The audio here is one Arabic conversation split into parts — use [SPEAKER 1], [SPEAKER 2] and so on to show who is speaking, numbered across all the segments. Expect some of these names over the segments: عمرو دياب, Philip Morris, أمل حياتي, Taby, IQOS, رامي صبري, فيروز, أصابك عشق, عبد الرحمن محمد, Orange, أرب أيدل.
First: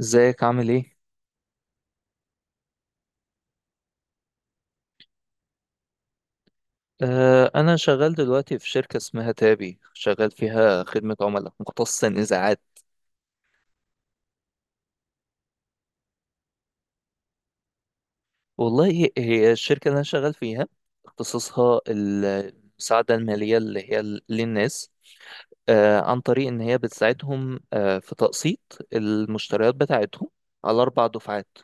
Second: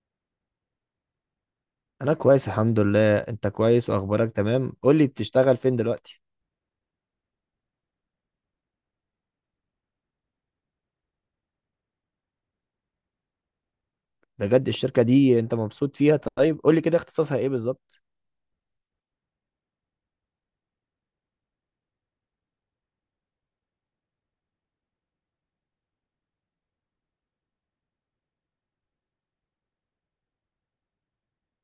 [SPEAKER 1] ازيك عامل ايه؟
[SPEAKER 2] انا كويس الحمد لله. انت كويس واخبارك تمام؟ قول لي بتشتغل فين دلوقتي.
[SPEAKER 1] انا شغال دلوقتي في شركة اسمها تابي، شغال فيها خدمة عملاء مختصة نزاعات.
[SPEAKER 2] بجد الشركة دي انت مبسوط فيها؟ طيب قول لي كده اختصاصها ايه بالظبط.
[SPEAKER 1] والله هي الشركة اللي انا شغال فيها، اختصاصها المساعدة المالية للناس، عن طريق ان هي بتساعدهم في تقسيط المشتريات بتاعتهم على 4 دفعات.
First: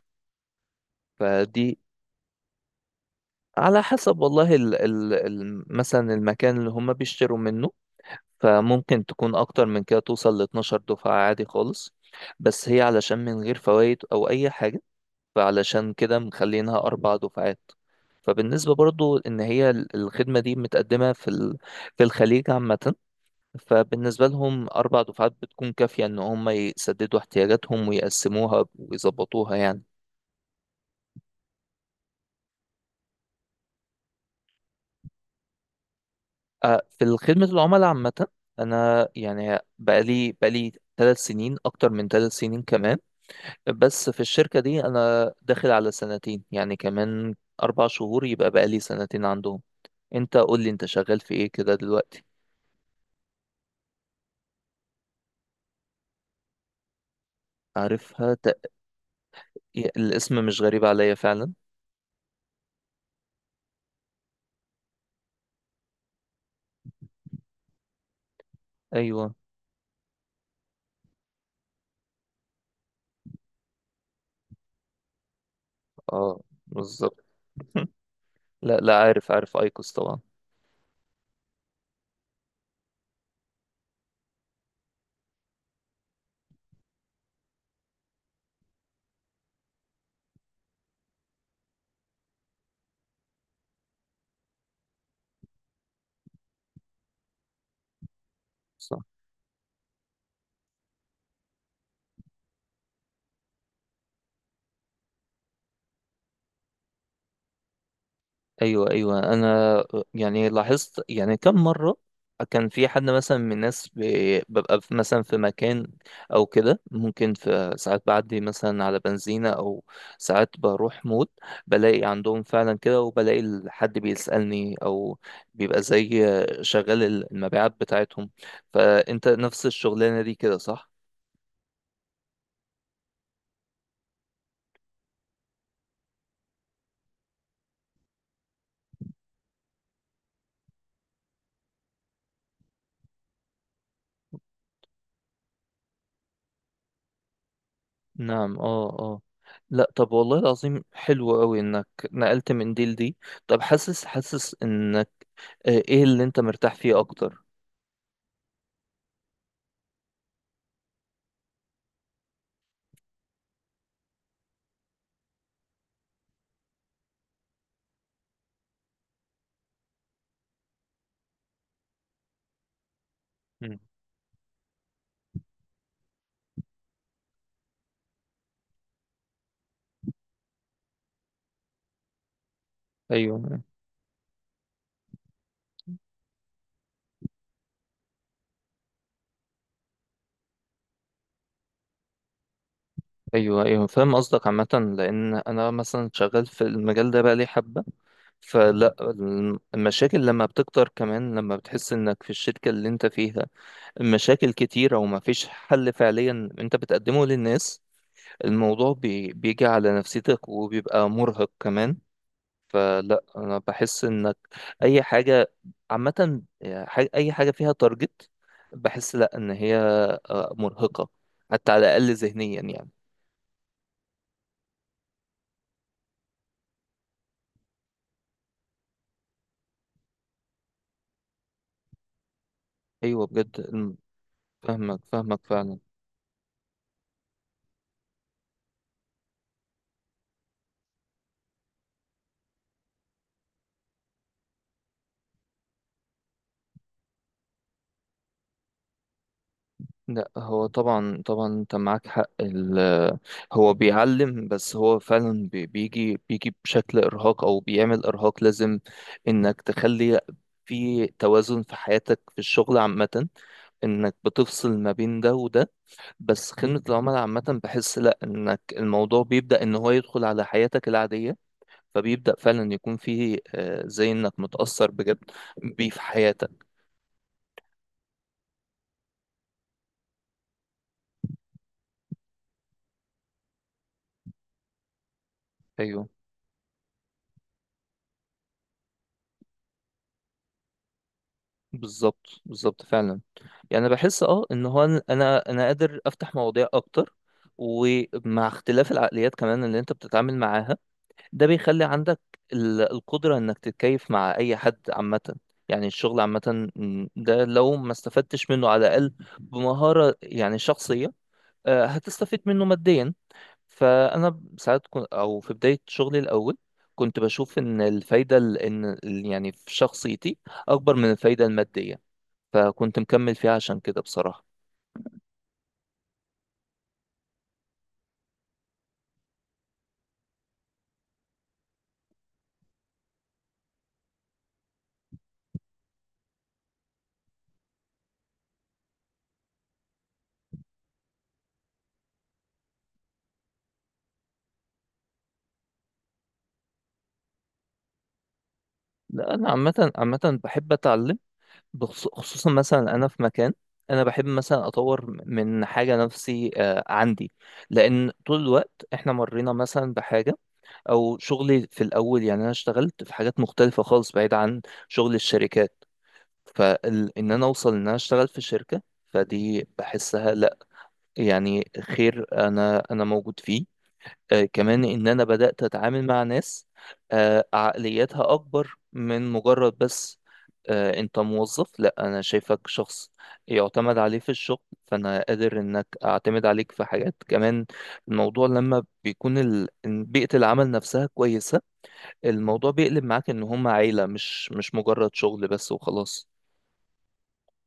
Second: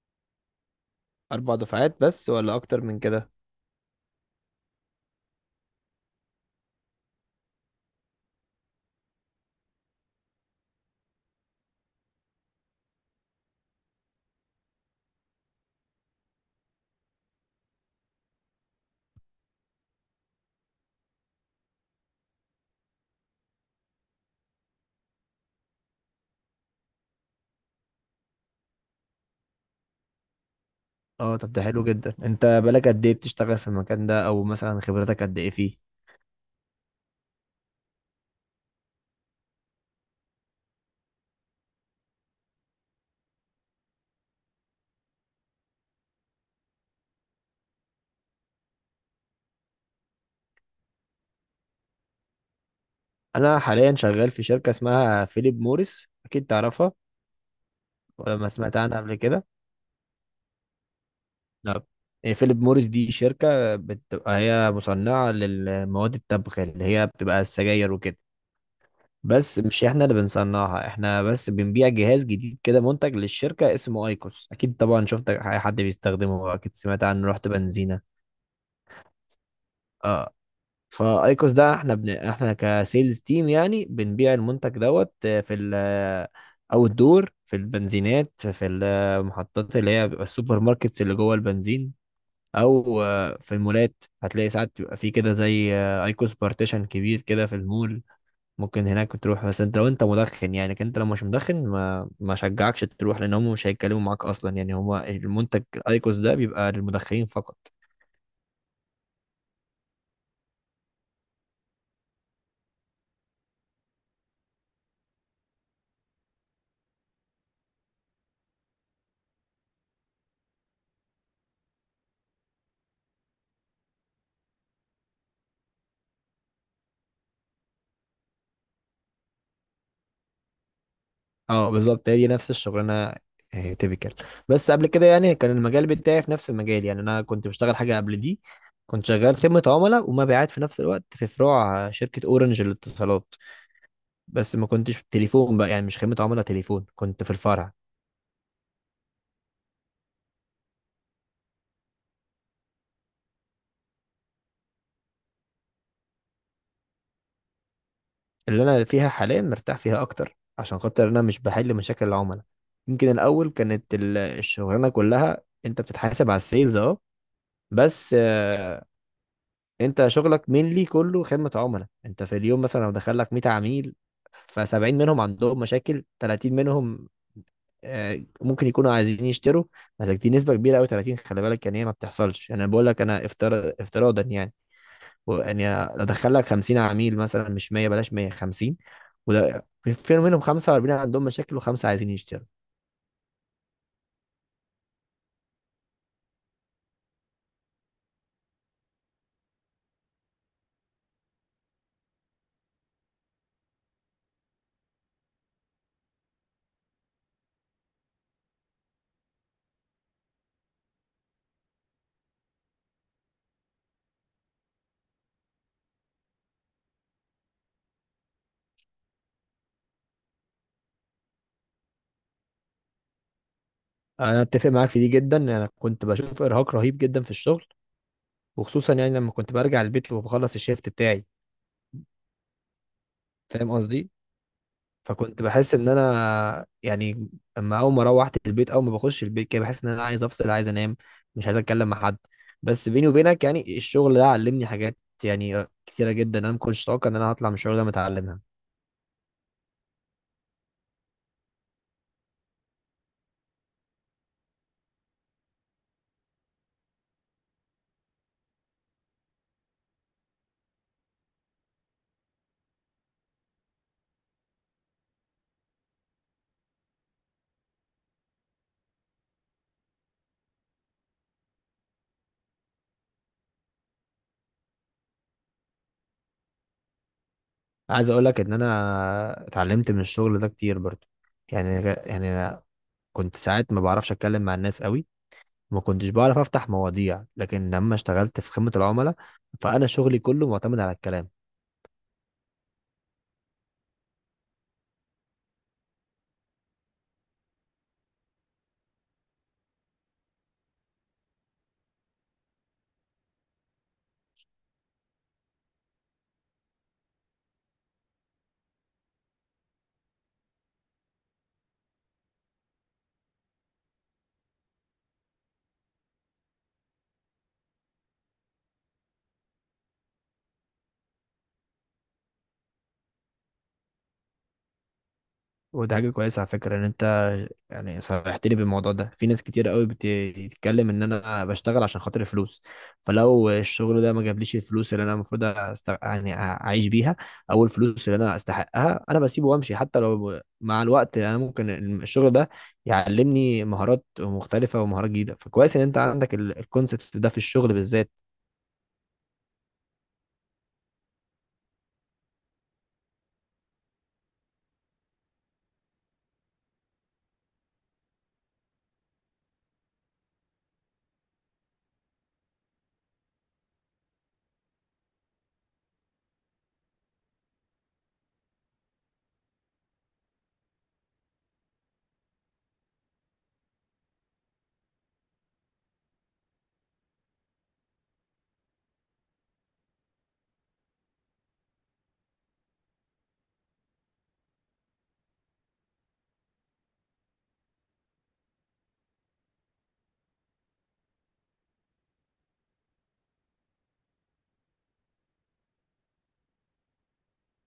[SPEAKER 2] اربع
[SPEAKER 1] فدي
[SPEAKER 2] دفعات بس ولا اكتر من كده؟
[SPEAKER 1] على حسب، والله ال ال ال مثلا المكان اللي هم بيشتروا منه، فممكن تكون أكتر من كده، توصل 12 دفعة عادي خالص. بس هي علشان من غير فوائد أو أي حاجة، فعلشان كده مخلينها 4 دفعات. فبالنسبة برضو إن هي الخدمة دي متقدمة في في الخليج عامة، فبالنسبة لهم 4 دفعات بتكون كافية إن هم يسددوا احتياجاتهم ويقسموها ويظبطوها يعني.
[SPEAKER 2] اه، طب ده حلو جدا. انت بقالك قد ايه بتشتغل في المكان ده، او مثلا خبرتك قد ايه فيه؟
[SPEAKER 1] في خدمة العملاء عامة، أنا يعني بقالي 3 سنين، أكتر من 3 سنين كمان. بس في الشركة دي أنا داخل على سنتين، يعني كمان 4 شهور يبقى بقالي سنتين عندهم. أنت قول لي أنت شغال في إيه كده دلوقتي؟
[SPEAKER 2] انا حاليا شغال في شركة اسمها فيليب موريس، اكيد تعرفها
[SPEAKER 1] عارفها
[SPEAKER 2] ولا ما
[SPEAKER 1] تق...
[SPEAKER 2] سمعت عنها قبل كده؟
[SPEAKER 1] الاسم مش غريب عليا فعلا.
[SPEAKER 2] لا. إيه، فيليب موريس دي شركة بتبقى هي مصنعة للمواد التبغ اللي هي بتبقى السجاير وكده.
[SPEAKER 1] أيوه.
[SPEAKER 2] بس مش احنا اللي بنصنعها، احنا بس بنبيع جهاز جديد كده منتج للشركة اسمه ايكوس. اكيد طبعا شفت اي حد
[SPEAKER 1] أه،
[SPEAKER 2] بيستخدمه، اكيد سمعت
[SPEAKER 1] بالظبط.
[SPEAKER 2] عنه، رحت بنزينة.
[SPEAKER 1] لا لا، عارف عارف أيكوس طبعا.
[SPEAKER 2] اه، فايكوس ده احنا احنا كسيلز تيم يعني بنبيع المنتج دوت في ال او الدور في البنزينات، في المحطات اللي هي بيبقى السوبر ماركتس اللي جوه البنزين، او في المولات. هتلاقي ساعات بيبقى في كده زي ايكوس بارتيشن كبير كده في المول. ممكن هناك تروح، بس انت لو انت مدخن يعني، لكن انت لو مش مدخن ما شجعكش تروح، لان هم مش هيتكلموا معاك اصلا. يعني هو المنتج الايكوس ده بيبقى للمدخنين فقط.
[SPEAKER 1] ايوه ايوه، انا يعني لاحظت، يعني كم مره كان في حد مثلا من الناس مثلا في مكان، او كده ممكن في ساعات بعدي مثلا على بنزينه، او ساعات بروح مود بلاقي عندهم فعلا كده، وبلاقي حد بيسالني، او بيبقى زي شغال المبيعات بتاعتهم. فانت نفس الشغلانه دي كده، صح؟
[SPEAKER 2] اه، بالظبط هي دي نفس الشغلانه، تيبيكال. بس قبل كده يعني كان المجال بتاعي في نفس المجال، يعني انا كنت بشتغل حاجه قبل دي. كنت شغال خدمه عملاء ومبيعات في نفس الوقت في فروع شركه اورنج للاتصالات، بس ما كنتش في التليفون بقى، يعني مش خدمه عملاء تليفون، كنت في الفرع.
[SPEAKER 1] نعم، اه اه. لا، طب والله العظيم، حلو قوي انك نقلت من دي لدي. طب، حاسس ان ايه اللي انت مرتاح فيه اكتر؟
[SPEAKER 2] اللي انا فيها حاليا مرتاح فيها اكتر، عشان خاطر انا مش بحل مشاكل العملاء. يمكن الاول كانت الشغلانه كلها انت بتتحاسب على السيلز، اه. بس انت شغلك مينلي كله خدمه عملاء. انت في اليوم مثلا لو دخل لك 100
[SPEAKER 1] مم.
[SPEAKER 2] عميل، ف70 منهم عندهم مشاكل، 30 منهم ممكن يكونوا عايزين يشتروا. بس دي نسبه كبيره قوي، 30، خلي بالك يعني، هي ما بتحصلش. يعني انا بقول لك انا
[SPEAKER 1] ايوه
[SPEAKER 2] افتراضا يعني. يعني ادخل لك 50 عميل مثلا، مش 100، بلاش 150، وده في منهم 45 عندهم مشاكل وخمسه عايزين يشتروا.
[SPEAKER 1] ايوه ايوه، فاهم قصدك عامه. لان انا مثلا شغال في المجال ده بقى لي حبه، فلا المشاكل لما بتكتر، كمان لما بتحس انك في الشركه اللي انت فيها المشاكل كتيره وما فيش حل فعليا انت بتقدمه للناس، الموضوع بيجي على نفسيتك وبيبقى مرهق كمان. فلا انا بحس انك اي حاجه عامه، يعني اي حاجه فيها تارجت، بحس لا ان هي مرهقه حتى على الاقل ذهنيا يعني.
[SPEAKER 2] انا اتفق معاك في دي جدا. انا كنت بشوف ارهاق رهيب جدا في الشغل، وخصوصا يعني لما كنت برجع البيت وبخلص الشيفت بتاعي،
[SPEAKER 1] ايوه بجد
[SPEAKER 2] فاهم
[SPEAKER 1] الم-
[SPEAKER 2] قصدي.
[SPEAKER 1] فاهمك فاهمك
[SPEAKER 2] فكنت بحس
[SPEAKER 1] فعلا.
[SPEAKER 2] ان انا يعني، اما اول ما روحت البيت، اول ما بخش البيت كده بحس ان انا عايز افصل، عايز انام، مش عايز اتكلم مع حد. بس بيني وبينك يعني الشغل ده علمني حاجات يعني كتيره جدا، انا ما كنتش اتوقع ان انا هطلع من الشغل ده متعلمها.
[SPEAKER 1] لا هو طبعا طبعا انت معاك حق. هو بيعلم، بس هو فعلا بيجي بشكل ارهاق، او بيعمل ارهاق، لازم انك تخلي في توازن في حياتك، في الشغل عامة، انك بتفصل ما بين ده وده. بس خدمة العملاء عامة بحس لأ، إنك الموضوع بيبدأ إن هو يدخل على حياتك العادية، فبيبدأ فعلا يكون فيه زي إنك متأثر بجد بيه في حياتك.
[SPEAKER 2] عايز اقول لك ان انا اتعلمت من الشغل ده كتير برضو. يعني أنا كنت ساعات ما بعرفش اتكلم مع الناس قوي، وما
[SPEAKER 1] أيوه،
[SPEAKER 2] كنتش بعرف افتح مواضيع، لكن لما اشتغلت في خدمة العملاء، فانا شغلي كله معتمد على الكلام.
[SPEAKER 1] بالظبط بالظبط فعلا. يعني أنا بحس إن هو أنا قادر أفتح مواضيع أكتر، ومع اختلاف العقليات كمان اللي أنت بتتعامل معاها ده بيخلي عندك القدرة إنك تتكيف مع أي حد عامة. يعني الشغل عامة، ده لو ما استفدتش منه على الأقل بمهارة يعني شخصية، هتستفيد منه ماديا. فانا ساعات او في بدايه شغلي الاول كنت بشوف ان الفايده يعني في شخصيتي اكبر من الفايده الماديه، فكنت مكمل فيها عشان كده بصراحه.
[SPEAKER 2] وده حاجة كويسة على فكرة، ان انت يعني صرحت لي بالموضوع ده. في ناس كتير قوي بتتكلم ان انا بشتغل عشان خاطر الفلوس، فلو الشغل ده ما جابليش الفلوس اللي انا المفروض يعني اعيش بيها، او الفلوس اللي انا استحقها، انا بسيبه وامشي. حتى لو مع الوقت انا ممكن الشغل ده يعلمني مهارات مختلفة ومهارات جديدة، فكويس ان انت عندك الكونسبت ده في الشغل بالذات.
[SPEAKER 1] لا انا عامه عامه بحب اتعلم، خصوصا مثلا انا في مكان انا بحب مثلا اطور من حاجه نفسي عندي، لان طول الوقت احنا مرينا مثلا بحاجه. او شغلي في الاول، يعني انا اشتغلت في حاجات مختلفه خالص بعيد عن شغل الشركات، فإن أنا أوصل إن أنا أشتغل في شركة فدي بحسها لأ، يعني خير أنا موجود فيه. كمان إن أنا بدأت أتعامل مع ناس عقلياتها أكبر من مجرد بس أنت موظف، لأ، أنا شايفك شخص يعتمد عليه في الشغل، فأنا قادر إنك أعتمد عليك في حاجات كمان. الموضوع لما بيكون بيئة العمل نفسها كويسة، الموضوع بيقلب معاك إن هم عيلة، مش مجرد شغل بس وخلاص.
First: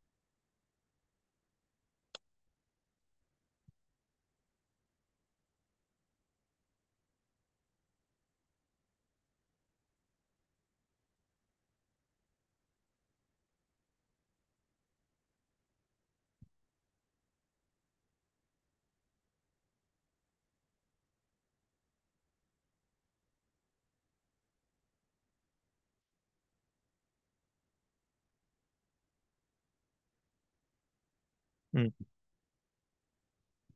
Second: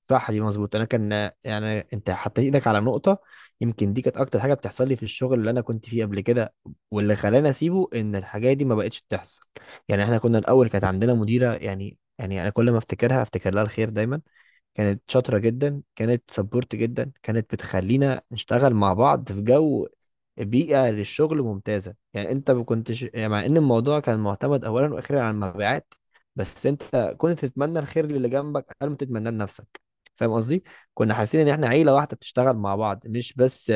[SPEAKER 2] صح، دي مظبوط. انا كان يعني انت حطيت ايدك على نقطه، يمكن دي كانت اكتر حاجه بتحصل لي في الشغل اللي انا كنت فيه قبل كده، واللي خلاني اسيبه ان الحاجات دي ما بقتش تحصل. يعني احنا كنا الاول كانت عندنا مديره، يعني انا كل ما افتكرها افتكر لها الخير دايما. كانت شاطرة جدا، كانت سبورت جدا، كانت بتخلينا نشتغل مع بعض في جو بيئة للشغل ممتازة. يعني انت ما كنتش يعني، مع ان الموضوع كان معتمد اولا واخيرا على المبيعات، بس انت كنت تتمنى الخير للي جنبك قبل ما تتمناه لنفسك، فاهم قصدي؟ كنا حاسين ان احنا
[SPEAKER 1] مم.
[SPEAKER 2] عيلة واحدة بتشتغل مع بعض، مش بس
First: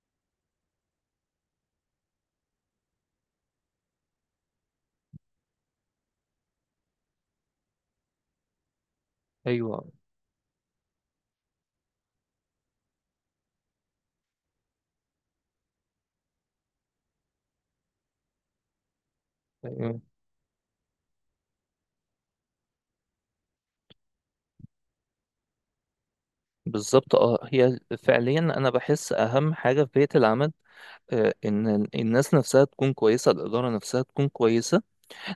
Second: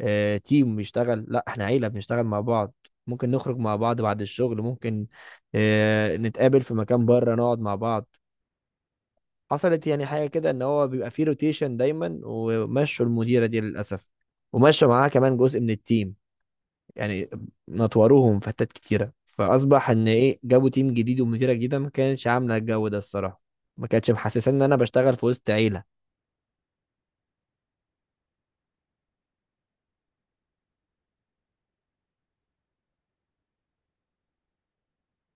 [SPEAKER 2] تيم بيشتغل، لا، احنا عيلة بنشتغل مع بعض. ممكن نخرج مع بعض بعد الشغل، ممكن نتقابل في مكان بره نقعد مع بعض. حصلت
[SPEAKER 1] ايوه.
[SPEAKER 2] يعني حاجه كده، ان هو بيبقى فيه روتيشن دايما، ومشوا المديره دي للاسف، ومشوا معاها كمان جزء من التيم، يعني نطوروهم في حتت كتيره، فاصبح
[SPEAKER 1] أيوة.
[SPEAKER 2] ان ايه، جابوا تيم جديد ومديره جديده ما كانتش عامله الجو ده الصراحه، ما كانتش محسسه ان انا بشتغل في وسط عيله.
[SPEAKER 1] بالظبط. اه هي فعليا انا بحس اهم حاجه في بيئه العمل، ان الناس نفسها تكون كويسه، الاداره نفسها تكون كويسه،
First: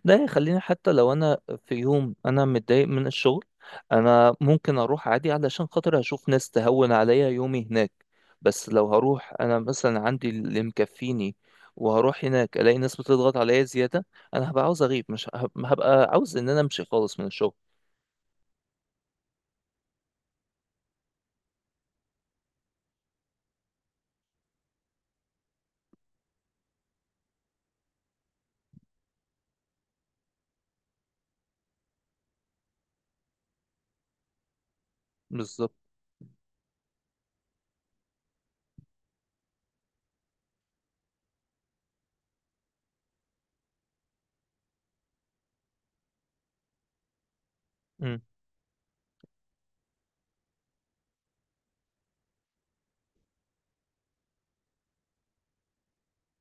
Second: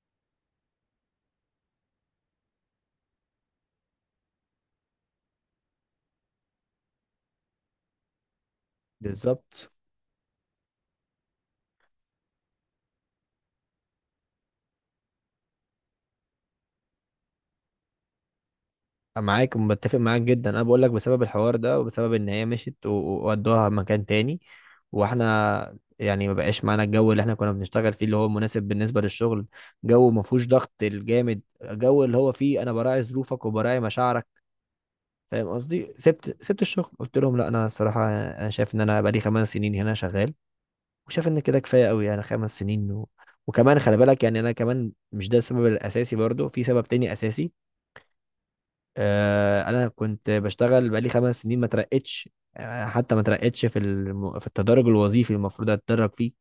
[SPEAKER 1] ده يخليني حتى لو انا في يوم انا متضايق من الشغل، انا ممكن اروح عادي علشان خاطر اشوف ناس تهون عليا يومي هناك. بس لو هروح انا
[SPEAKER 2] بالظبط،
[SPEAKER 1] مثلا عندي اللي مكفيني، وهروح هناك الاقي ناس بتضغط عليا زياده، انا هبقى عاوز اغيب، مش هبقى عاوز ان انا امشي خالص من الشغل.
[SPEAKER 2] معاك ومتفق معاك جدا. انا بقول لك بسبب الحوار ده، وبسبب ان هي مشيت وودوها مكان تاني، واحنا يعني ما بقاش معانا الجو اللي احنا كنا بنشتغل فيه، اللي هو مناسب بالنسبه للشغل. جو ما فيهوش ضغط الجامد، جو اللي هو فيه انا براعي ظروفك وبراعي مشاعرك، فاهم
[SPEAKER 1] بالظبط.
[SPEAKER 2] قصدي. سبت الشغل، قلت لهم لا انا الصراحه انا شايف ان انا بقالي خمس سنين هنا شغال، وشايف ان كده كفايه قوي، يعني خمس سنين وكمان خلي بالك يعني انا كمان مش ده السبب الاساسي، برضو في سبب تاني اساسي.
[SPEAKER 1] مم.
[SPEAKER 2] انا كنت بشتغل بقالي خمس سنين ما ترقتش، حتى ما ترقتش في في التدرج الوظيفي اللي المفروض اتدرج فيه.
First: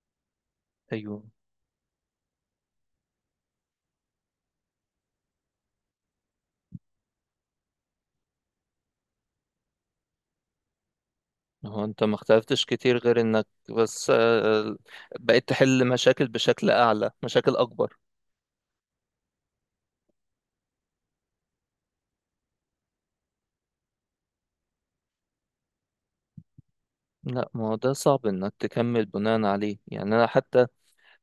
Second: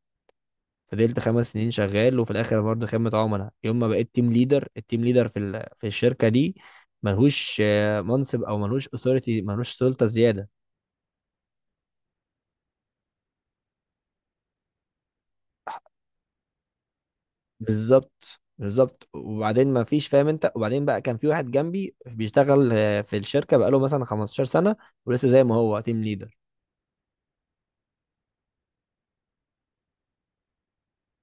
[SPEAKER 2] فضلت
[SPEAKER 1] ايوه.
[SPEAKER 2] خمس سنين شغال وفي الاخر برضه خدمة عملاء. يوم ما بقيت تيم ليدر، التيم ليدر في في الشركة دي ملهوش منصب، او ملهوش اوثوريتي، ملهوش سلطة زيادة.
[SPEAKER 1] هو انت ما اختلفتش كتير غير انك بس بقيت تحل مشاكل بشكل اعلى، مشاكل اكبر.
[SPEAKER 2] بالظبط بالظبط، وبعدين ما فيش، فاهم انت؟ وبعدين بقى كان في واحد جنبي بيشتغل في الشركة بقاله مثلا 15 سنة، ولسه زي ما هو تيم ليدر.
[SPEAKER 1] لا ما هو ده صعب انك تكمل بناء عليه، يعني انا حتى.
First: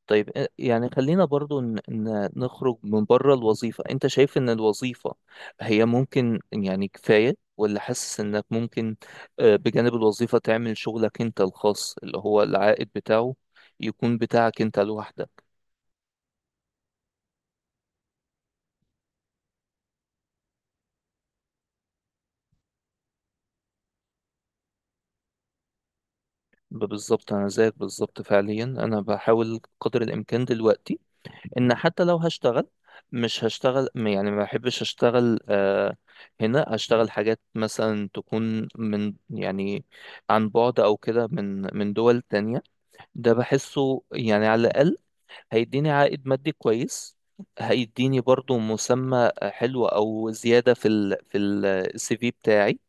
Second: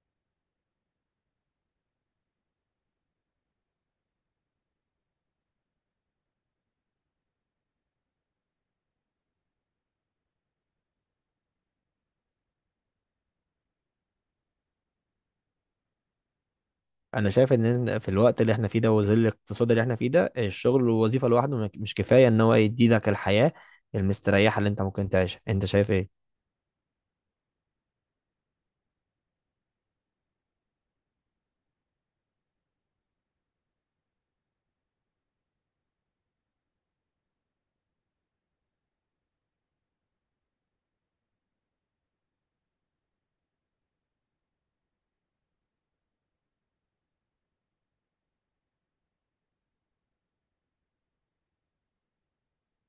[SPEAKER 1] طيب، يعني خلينا برضو نخرج من بره الوظيفة، انت شايف ان الوظيفة هي ممكن يعني كفاية، ولا حاسس انك ممكن بجانب الوظيفة تعمل شغلك انت الخاص اللي هو العائد بتاعه يكون بتاعك انت لوحدك؟
[SPEAKER 2] انا شايف ان في الوقت اللي احنا فيه ده وظل الاقتصاد اللي احنا فيه ده، الشغل والوظيفه لوحده مش كفايه ان هو يدي لك الحياه المستريحه اللي انت ممكن تعيشها. انت شايف ايه؟
[SPEAKER 1] بالظبط، انا زيك بالظبط فعليا، انا بحاول قدر الامكان دلوقتي ان حتى لو هشتغل، مش هشتغل يعني ما بحبش اشتغل هنا، اشتغل حاجات مثلا تكون من يعني عن بعد او كده، من دول تانية. ده بحسه يعني على الاقل هيديني عائد مادي كويس، هيديني برضو مسمى حلو او زيادة في في CV بتاعي،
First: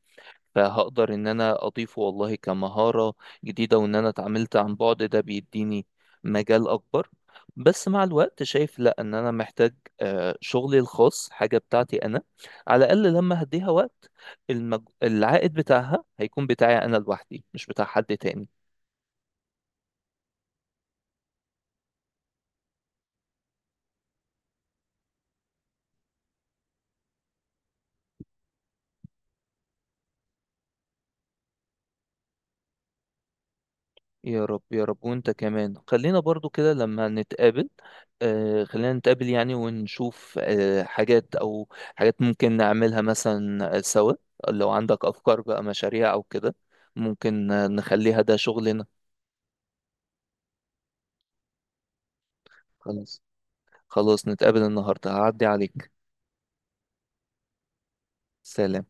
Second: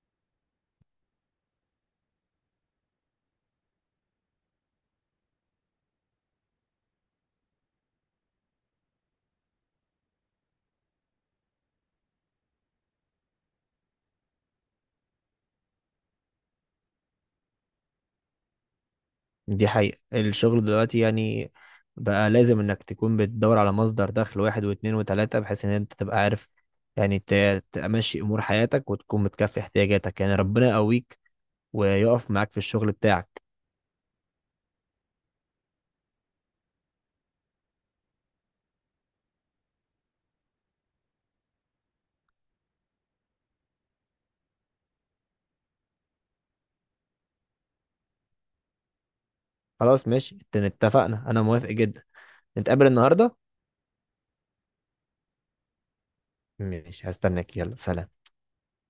[SPEAKER 1] فهقدر ان انا اضيفه والله كمهارة جديدة، وان انا اتعاملت عن بعد ده بيديني مجال اكبر. بس مع الوقت شايف لا، ان انا محتاج شغلي الخاص، حاجة بتاعتي انا، على الاقل لما هديها وقت العائد بتاعها هيكون بتاعي انا لوحدي، مش بتاع حد تاني.
[SPEAKER 2] دي حقيقه الشغل دلوقتي يعني. بقى لازم انك تكون بتدور على مصدر دخل واحد واثنين وثلاثه، بحيث ان انت تبقى عارف يعني تمشي امور حياتك وتكون متكفي احتياجاتك. يعني ربنا يقويك ويقف معاك في الشغل بتاعك.
[SPEAKER 1] يا رب يا رب. وانت كمان خلينا برضو كده لما نتقابل، خلينا نتقابل يعني ونشوف حاجات او حاجات ممكن نعملها مثلا سوا، لو عندك افكار بقى مشاريع او كده ممكن نخليها ده شغلنا.
[SPEAKER 2] خلاص ماشي، اتفقنا، انا موافق جدا. نتقابل
[SPEAKER 1] خلاص
[SPEAKER 2] النهارده.
[SPEAKER 1] خلاص، نتقابل النهارده هعدي عليك.
[SPEAKER 2] ماشي، هستناك، يلا سلام.
[SPEAKER 1] سلام.